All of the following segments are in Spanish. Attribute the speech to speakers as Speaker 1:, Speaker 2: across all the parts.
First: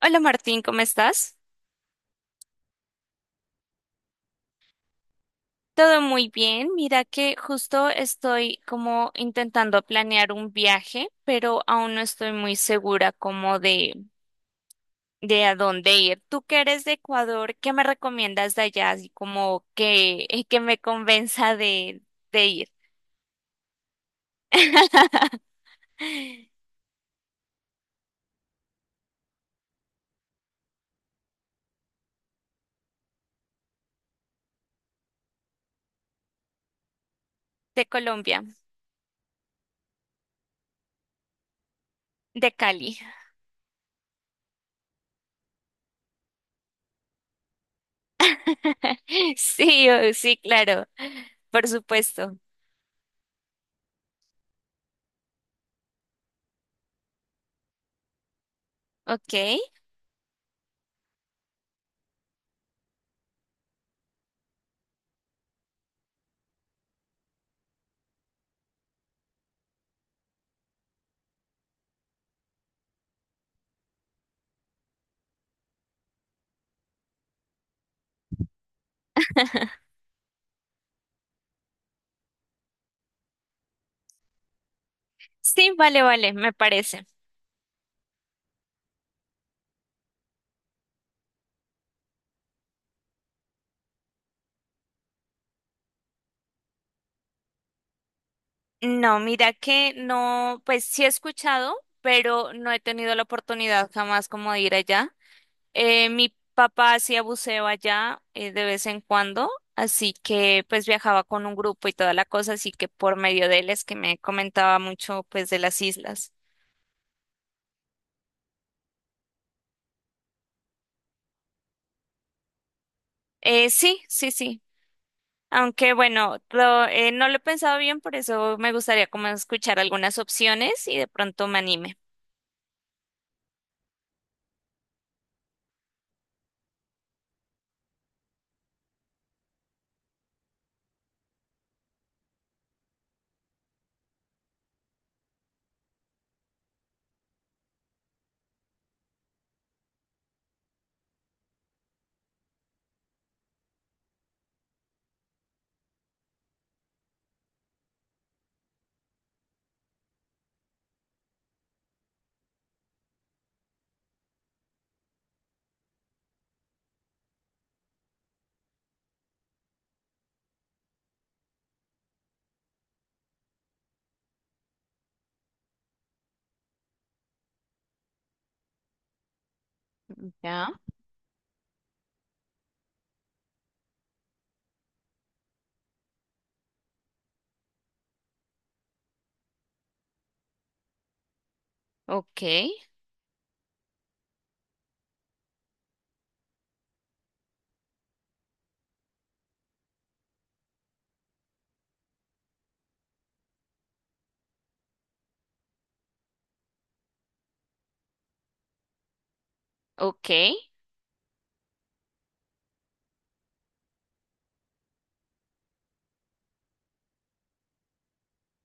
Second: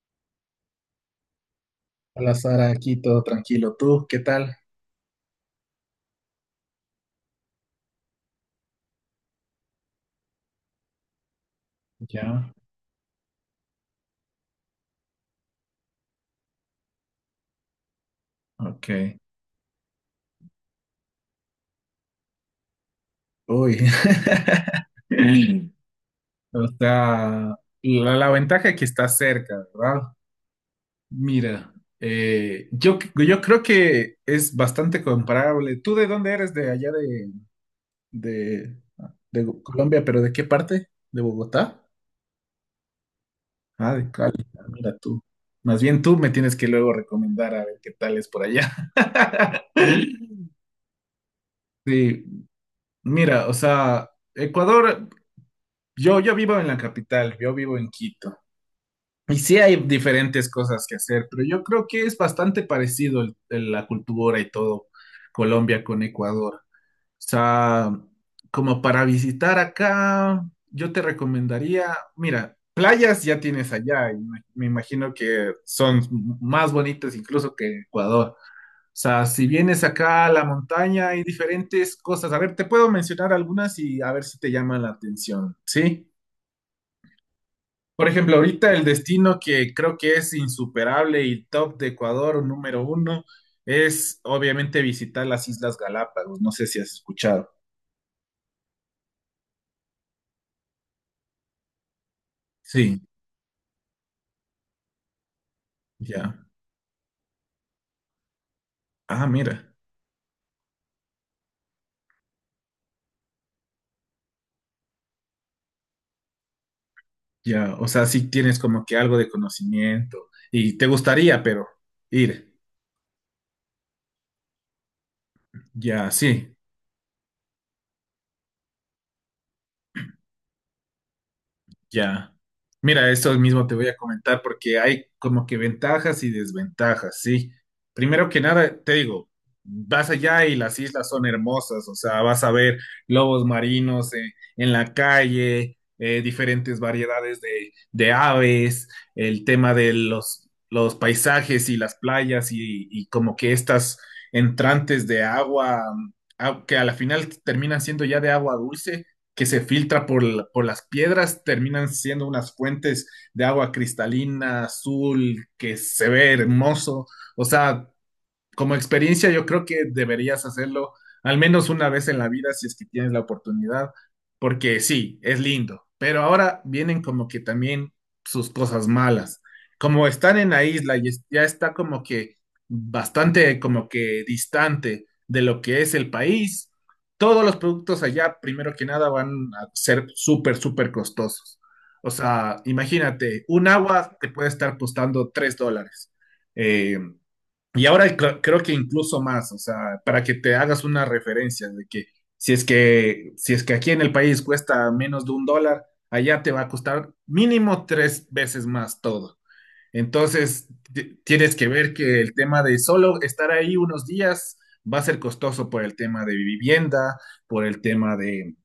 Speaker 1: Hola Martín, ¿cómo estás?
Speaker 2: Hola Sara, aquí todo tranquilo. ¿Tú qué tal?
Speaker 1: Todo muy bien. Mira que justo estoy como intentando planear un viaje, pero aún no estoy
Speaker 2: Ya,
Speaker 1: muy segura como de a dónde ir. Tú que eres de Ecuador, ¿qué me recomiendas de allá? Así
Speaker 2: ok.
Speaker 1: como que, que me convenza de ir.
Speaker 2: Uy. O sea, la ventaja es que está cerca, ¿verdad? Mira, yo creo que es bastante comparable. ¿Tú de dónde eres?
Speaker 1: De Colombia,
Speaker 2: De, de Colombia, pero ¿de qué parte? ¿De Bogotá?
Speaker 1: de Cali.
Speaker 2: Ah, de Cali. Ah, mira tú. Más bien tú me tienes que luego recomendar a ver qué tal es por allá.
Speaker 1: Sí, sí, claro. Por
Speaker 2: Sí,
Speaker 1: supuesto.
Speaker 2: mira, o sea, Ecuador, yo vivo en la capital, yo vivo en Quito.
Speaker 1: Ok.
Speaker 2: Y sí hay diferentes cosas que hacer, pero yo creo que es bastante parecido la cultura y todo Colombia con Ecuador. O sea, como para visitar acá, yo te recomendaría, mira, playas ya tienes allá, y me imagino que son más bonitas incluso que Ecuador sea, si vienes acá a la montaña hay diferentes cosas. A ver, te puedo mencionar algunas y a ver si te llama la atención,
Speaker 1: Sí, vale,
Speaker 2: ¿sí?
Speaker 1: vale, me parece.
Speaker 2: Por ejemplo, ahorita el destino que creo que es insuperable y top de Ecuador, número uno, es obviamente visitar las Islas Galápagos. No sé si has escuchado.
Speaker 1: No, mira que no, pues sí he escuchado, pero no he
Speaker 2: Sí,
Speaker 1: tenido la oportunidad jamás como de ir allá. Mi
Speaker 2: ya.
Speaker 1: papá hacía buceo allá de vez en
Speaker 2: Ah,
Speaker 1: cuando,
Speaker 2: mira,
Speaker 1: así que pues viajaba con un grupo y toda la cosa, así que por medio de él es que me comentaba mucho pues de las islas.
Speaker 2: ya. O sea, sí tienes como que algo de conocimiento y te gustaría, pero ir.
Speaker 1: Sí, sí, sí. Aunque
Speaker 2: Ya,
Speaker 1: bueno,
Speaker 2: sí.
Speaker 1: no lo he pensado bien, por eso me gustaría como escuchar algunas opciones y de pronto me anime.
Speaker 2: Ya. Mira, esto mismo te voy a comentar porque hay como que ventajas y desventajas, ¿sí? Primero que nada, te digo, vas allá y las islas son hermosas, o sea, vas a ver lobos marinos en la calle, diferentes variedades de aves, el tema de los paisajes y las playas y como que estas entrantes de agua, que a la final terminan siendo ya de agua dulce que se filtra por, por las piedras, terminan siendo unas fuentes de agua cristalina, azul, que se ve hermoso. O sea, como experiencia, yo creo que deberías hacerlo al menos una vez en la vida si es que tienes la oportunidad, porque sí, es lindo, pero ahora vienen como que también sus cosas malas. Como están en la
Speaker 1: Ya,
Speaker 2: isla y ya está como que bastante como que distante de lo que es el país, todos los productos allá, primero que nada, van a ser súper, súper costosos. O
Speaker 1: ok,
Speaker 2: sea, imagínate, un agua te puede estar costando $3 eh, y ahora creo que incluso más, o sea, para que te hagas una referencia de que si es que aquí en el país cuesta menos de $1, allá te va a costar mínimo tres veces más todo.
Speaker 1: ok,
Speaker 2: Entonces, tienes que ver que el tema de solo estar ahí unos días va a ser costoso por el tema de vivienda, por el tema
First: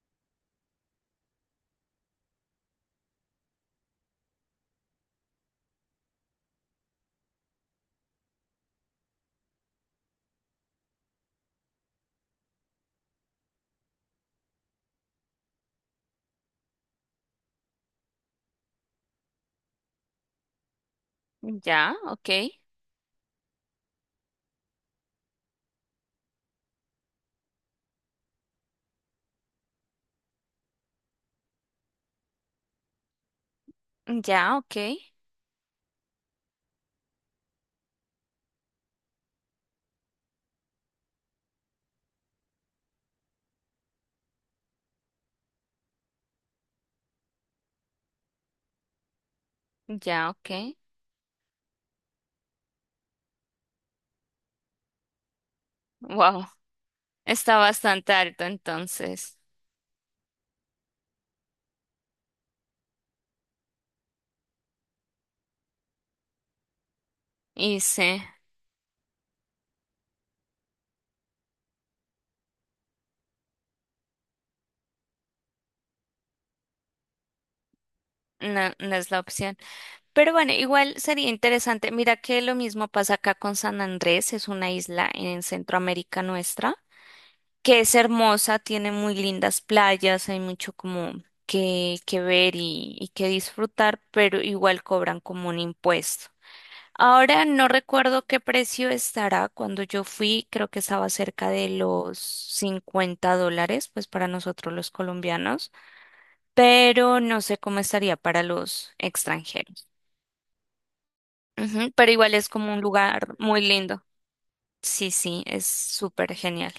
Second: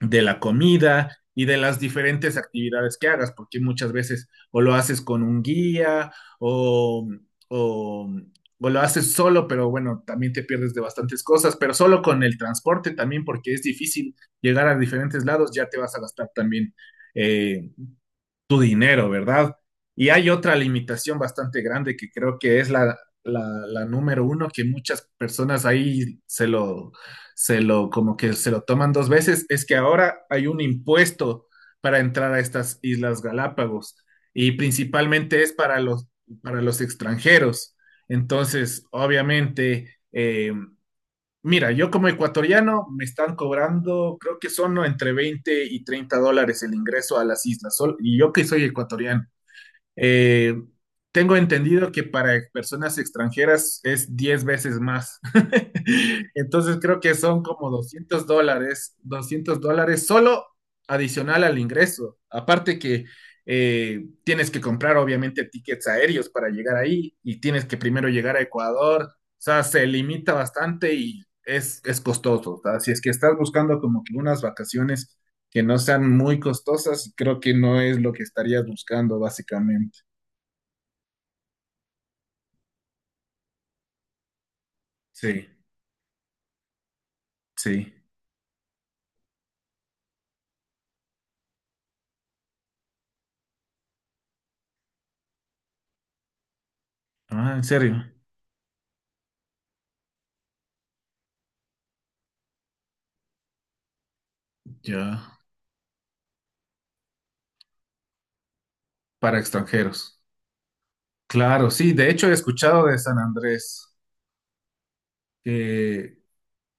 Speaker 2: de la comida y de las diferentes actividades que hagas, porque muchas veces o lo haces con un guía o, o, o lo haces solo, pero bueno, también te pierdes de bastantes cosas, pero solo con el transporte también, porque es difícil llegar a diferentes lados, ya te vas a gastar también eh, tu dinero, ¿verdad? Y hay otra limitación bastante
Speaker 1: ya,
Speaker 2: grande que
Speaker 1: ok.
Speaker 2: creo que es la, la número uno, que muchas personas ahí como que se lo toman dos veces, es que ahora hay un impuesto para entrar a estas Islas Galápagos y
Speaker 1: Ya, ok,
Speaker 2: principalmente es para para los extranjeros. Entonces, obviamente, mira, yo como ecuatoriano me están cobrando, creo que son entre 20 y 30 dólares el ingreso a las islas, y yo que soy ecuatoriano.
Speaker 1: ya,
Speaker 2: Eh,
Speaker 1: ok.
Speaker 2: tengo entendido que para personas extranjeras es 10 veces más.
Speaker 1: Wow,
Speaker 2: Entonces creo que son
Speaker 1: está
Speaker 2: como
Speaker 1: bastante
Speaker 2: 200
Speaker 1: alto
Speaker 2: dólares,
Speaker 1: entonces.
Speaker 2: $200 solo adicional al ingreso. Aparte que tienes que comprar obviamente tickets aéreos para llegar ahí y tienes que
Speaker 1: Y
Speaker 2: primero
Speaker 1: sí,
Speaker 2: llegar a Ecuador. O sea, se limita bastante y es costoso. O sea, si es que estás buscando como que unas vacaciones que no sean muy costosas, creo que no es lo que estarías
Speaker 1: no, no es
Speaker 2: buscando
Speaker 1: la opción.
Speaker 2: básicamente.
Speaker 1: Pero bueno, igual sería interesante. Mira que lo mismo pasa acá con San Andrés, es una isla en
Speaker 2: Sí,
Speaker 1: Centroamérica nuestra, que
Speaker 2: sí.
Speaker 1: es hermosa, tiene muy lindas playas, hay mucho como que ver y que disfrutar, pero igual cobran como un impuesto. Ahora
Speaker 2: Ah, ¿en
Speaker 1: no
Speaker 2: serio?
Speaker 1: recuerdo qué precio estará. Cuando yo fui, creo que estaba cerca de los $50, pues para nosotros los
Speaker 2: Ya.
Speaker 1: colombianos, pero no sé cómo estaría para los
Speaker 2: Para
Speaker 1: extranjeros.
Speaker 2: extranjeros. Claro,
Speaker 1: Ujú,
Speaker 2: sí. De
Speaker 1: pero
Speaker 2: hecho, he
Speaker 1: igual es como un
Speaker 2: escuchado de San
Speaker 1: lugar muy
Speaker 2: Andrés
Speaker 1: lindo. Sí, sí, es
Speaker 2: que,
Speaker 1: súper genial.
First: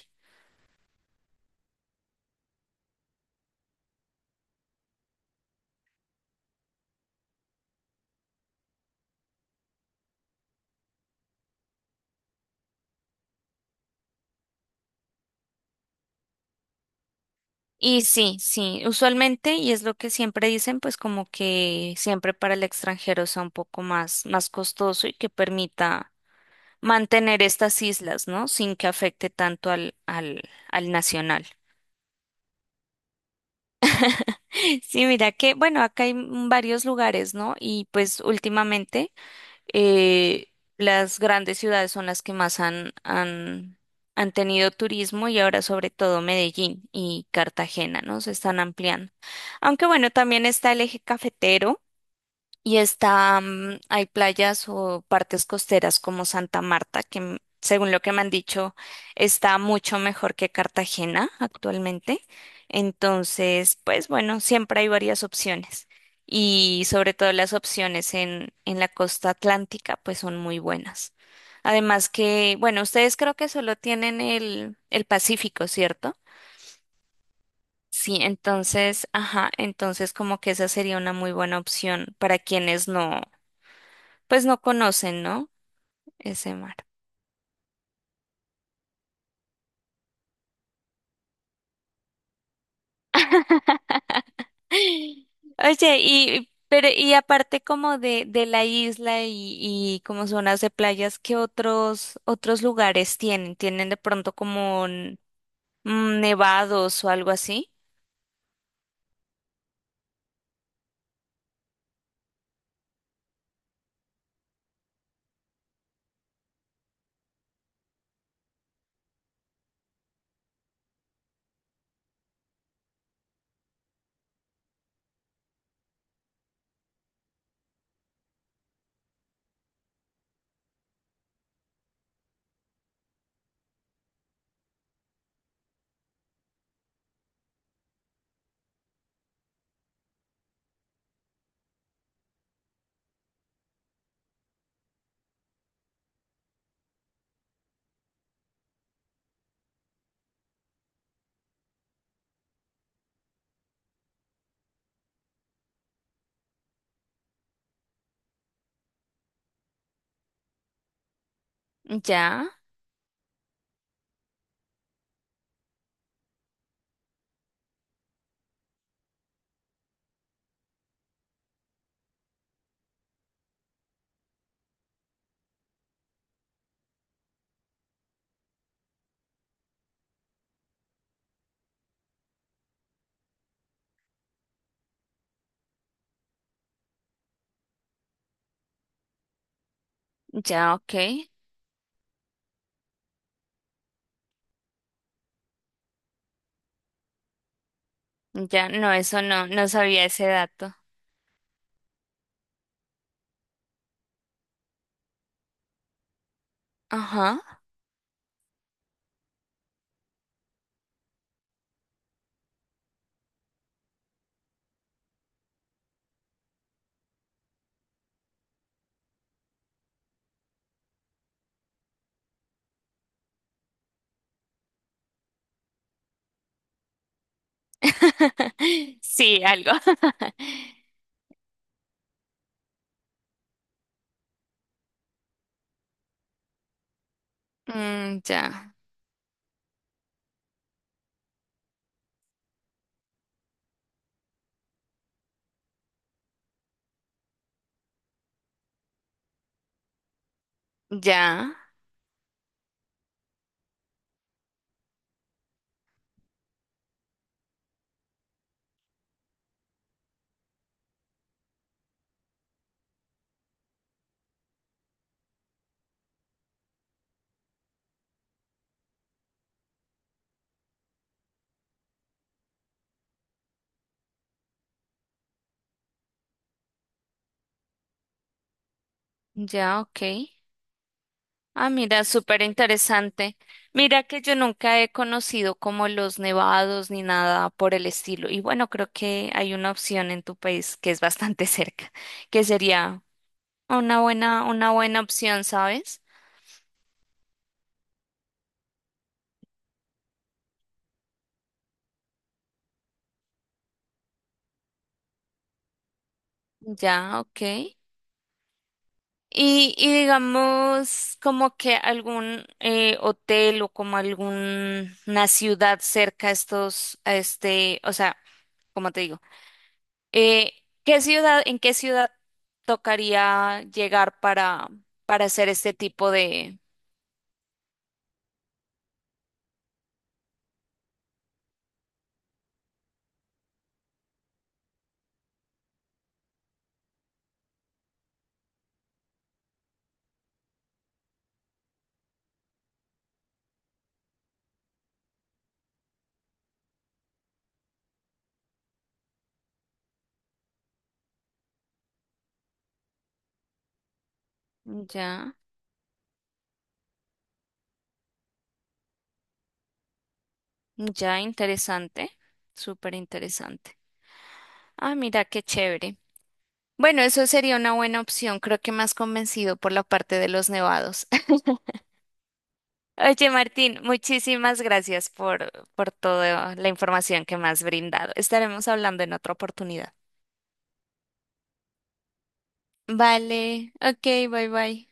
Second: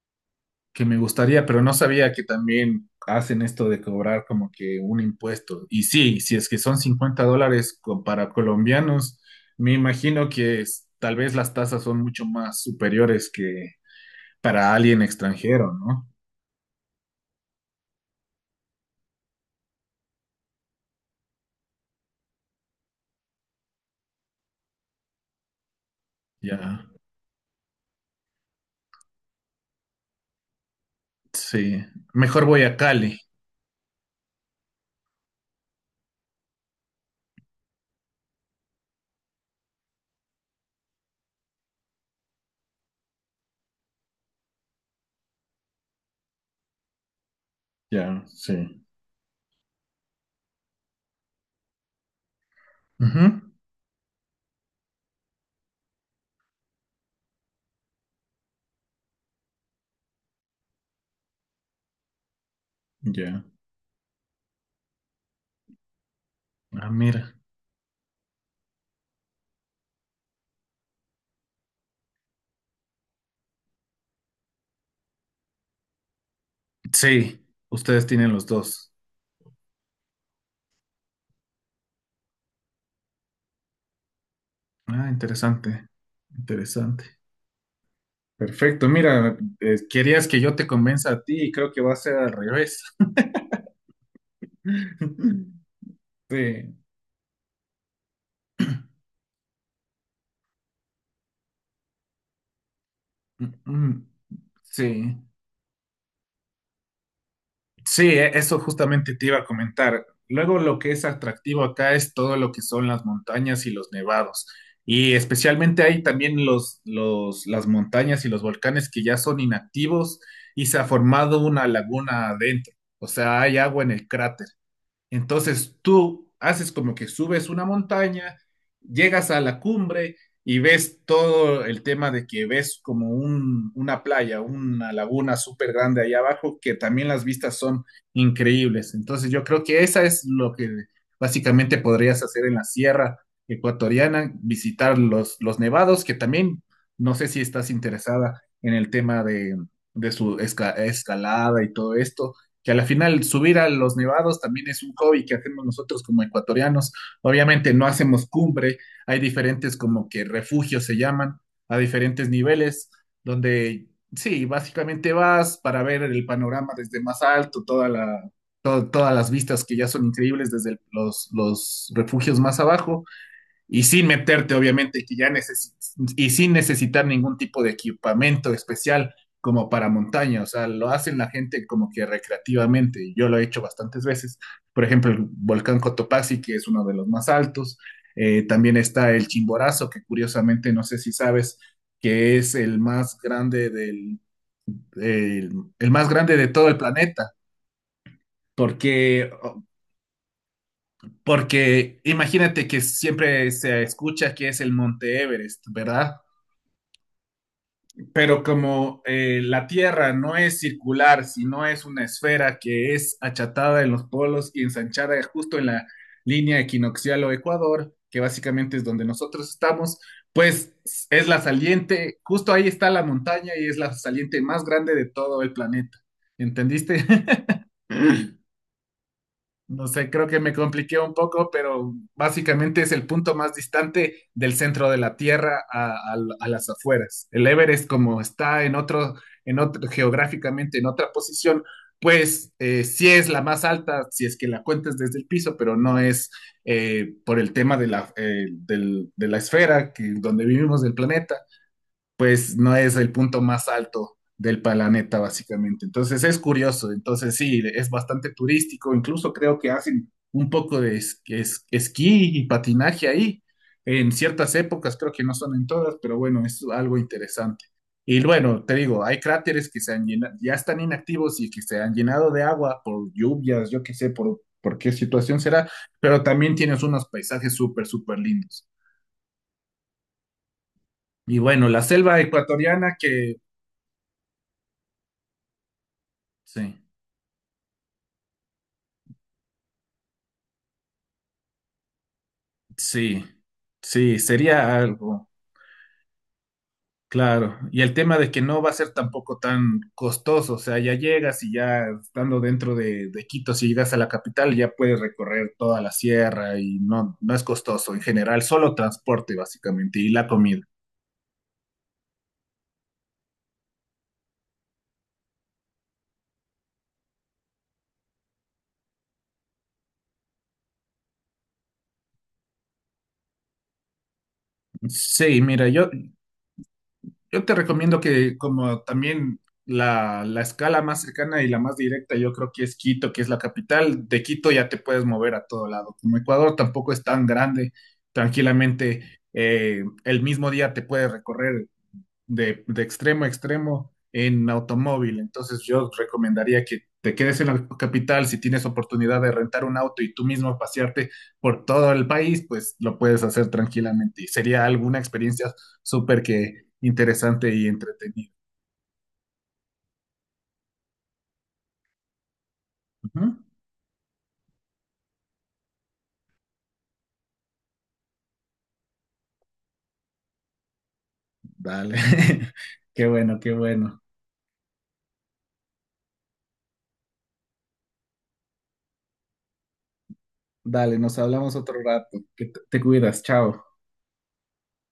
Speaker 2: que me gustaría, pero no sabía que también hacen esto de cobrar como que un impuesto. Y sí, si es que son $50 para colombianos, me imagino que tal vez las tasas son mucho más superiores que para alguien extranjero, ¿no?
Speaker 1: Y sí, sí, usualmente, y es lo que siempre dicen, pues como que siempre para el extranjero sea un poco más, más costoso y que permita
Speaker 2: Ya.
Speaker 1: mantener estas islas, ¿no? Sin que afecte tanto al nacional.
Speaker 2: Sí. Mejor voy a Cali.
Speaker 1: Sí, mira que, bueno, acá hay varios lugares, ¿no? Y pues últimamente eh, las grandes ciudades son las que más han tenido turismo y ahora sobre todo Medellín y Cartagena, ¿no?
Speaker 2: Ya,
Speaker 1: Se están
Speaker 2: sí.
Speaker 1: ampliando. Aunque bueno, también está el eje cafetero. Y
Speaker 2: Ujú.
Speaker 1: está, hay playas o partes costeras como Santa Marta, que según lo que me han dicho, está mucho mejor que Cartagena actualmente.
Speaker 2: Ya.
Speaker 1: Entonces, pues bueno, siempre hay varias opciones. Y
Speaker 2: Ah,
Speaker 1: sobre todo
Speaker 2: mira.
Speaker 1: las opciones en la costa atlántica, pues son muy buenas. Además que, bueno, ustedes creo que solo tienen el Pacífico, ¿cierto?
Speaker 2: Sí, ustedes
Speaker 1: Sí,
Speaker 2: tienen los dos.
Speaker 1: entonces, ajá, entonces como que esa sería una muy buena opción para quienes no pues no
Speaker 2: Ah,
Speaker 1: conocen, ¿no?
Speaker 2: interesante,
Speaker 1: Ese mar.
Speaker 2: interesante. Perfecto, mira, querías que yo te convenza a ti y creo que va a ser al revés.
Speaker 1: Oye, y
Speaker 2: Sí.
Speaker 1: pero y aparte como de la isla y como zonas de playas, ¿qué otros lugares
Speaker 2: Mm,
Speaker 1: tienen? ¿Tienen de
Speaker 2: mm,
Speaker 1: pronto como
Speaker 2: sí.
Speaker 1: nevados o algo así?
Speaker 2: Sí, eso justamente te iba a comentar. Luego lo que es atractivo acá es todo lo que son las montañas y los nevados. Y especialmente hay también las montañas y los volcanes que ya son inactivos y se ha formado una laguna adentro. O sea, hay agua en el cráter. Entonces tú haces como que subes una montaña, llegas a la cumbre y ves todo el tema de que ves como una playa, una laguna súper grande ahí abajo, que también las vistas son increíbles. Entonces yo creo que esa es lo que básicamente podrías hacer en la sierra ecuatoriana, visitar los nevados, que también no sé si estás interesada en el tema de su escalada y todo esto que a la final subir a los nevados también es un hobby que hacemos nosotros como ecuatorianos. Obviamente no hacemos cumbre, hay diferentes como que refugios se llaman, a diferentes
Speaker 1: Ya,
Speaker 2: niveles, donde sí, básicamente vas para ver el panorama desde más alto, todas las vistas que ya son increíbles desde los refugios más abajo, y sin meterte, obviamente, que ya necesitas, y sin necesitar ningún tipo de equipamiento especial como para montaña, o sea, lo hacen la gente como que recreativamente, y yo lo he hecho bastantes veces, por ejemplo, el volcán Cotopaxi, que es uno de los más altos, también está el Chimborazo, que curiosamente,
Speaker 1: ya,
Speaker 2: no
Speaker 1: ok.
Speaker 2: sé si sabes, que es el más grande el, el más grande de todo el planeta,
Speaker 1: Ya, no, eso
Speaker 2: porque,
Speaker 1: no, no sabía ese dato.
Speaker 2: porque imagínate que siempre se escucha que es el Monte Everest, ¿verdad?
Speaker 1: Ajá.
Speaker 2: Pero como la Tierra no es circular, sino es una esfera que es achatada en los polos y ensanchada justo en la línea equinoccial o ecuador, que básicamente es donde nosotros estamos, pues es la saliente, justo ahí está la montaña y es la saliente más grande de todo el planeta. ¿Entendiste?
Speaker 1: Sí, algo.
Speaker 2: No sé, creo que me compliqué un poco, pero básicamente es el punto más distante del centro de la Tierra a, a las afueras. El Everest, como está
Speaker 1: Ya,
Speaker 2: en otro, geográficamente en otra posición, pues sí es la más alta, si es que la cuentas desde el piso, pero no es por el tema de la, de la esfera que, donde vivimos del planeta
Speaker 1: ya,
Speaker 2: pues no es el punto más alto del planeta, básicamente. Entonces es curioso, entonces sí, es bastante turístico, incluso creo que hacen un poco de esquí y patinaje ahí, en ciertas épocas, creo que no son en todas, pero bueno, es algo interesante. Y bueno, te digo, hay cráteres que se han llenado, ya están inactivos y que se han llenado de agua por lluvias, yo qué sé, por qué situación será, pero también tienes unos paisajes súper, súper lindos.
Speaker 1: ya, ok.
Speaker 2: Y bueno,
Speaker 1: Ah,
Speaker 2: la
Speaker 1: mira,
Speaker 2: selva
Speaker 1: súper
Speaker 2: ecuatoriana que...
Speaker 1: interesante. Mira que yo nunca he conocido como los
Speaker 2: Sí.
Speaker 1: nevados ni nada por el estilo. Y bueno, creo que hay una opción en tu país que es bastante cerca, que sería
Speaker 2: Sí, sí,
Speaker 1: una
Speaker 2: sería
Speaker 1: buena
Speaker 2: algo,
Speaker 1: opción, ¿sabes?
Speaker 2: claro. Y el tema de que no va a ser tampoco tan costoso, o sea, ya llegas y ya estando dentro de Quito, si llegas a la capital, ya puedes recorrer toda la sierra y no,
Speaker 1: Ya,
Speaker 2: no
Speaker 1: ok.
Speaker 2: es costoso en general, solo transporte
Speaker 1: Y
Speaker 2: básicamente y la comida.
Speaker 1: digamos como que algún hotel o como alguna ciudad cerca a estos, a este, o sea, como te digo? Eh, ¿Qué ciudad, en qué ciudad tocaría llegar para
Speaker 2: Sí,
Speaker 1: hacer
Speaker 2: mira,
Speaker 1: este tipo de...
Speaker 2: yo te recomiendo que como también la escala más cercana y la más directa, yo creo que es Quito, que es la capital. De Quito ya te puedes mover a todo lado. Como Ecuador tampoco es tan grande, tranquilamente el mismo día te puedes recorrer de extremo a extremo en automóvil. Entonces yo recomendaría que te quedes en la capital si tienes oportunidad de rentar un auto y tú mismo pasearte por todo el país, pues lo puedes hacer tranquilamente y sería alguna
Speaker 1: Ya,
Speaker 2: experiencia súper que interesante y entretenida.
Speaker 1: ya, interesante, súper
Speaker 2: Ujú.
Speaker 1: interesante. Ah, mira, qué chévere. Bueno, eso sería una buena opción. Creo que más convencido por la parte de los nevados.
Speaker 2: Dale, qué
Speaker 1: Oye,
Speaker 2: bueno, qué
Speaker 1: Martín,
Speaker 2: bueno.
Speaker 1: muchísimas gracias por toda la información que me has brindado. Estaremos hablando en otra oportunidad.
Speaker 2: Dale, nos hablamos otro rato. Que te cuidas, chao.
Speaker 1: Vale, ok, bye bye.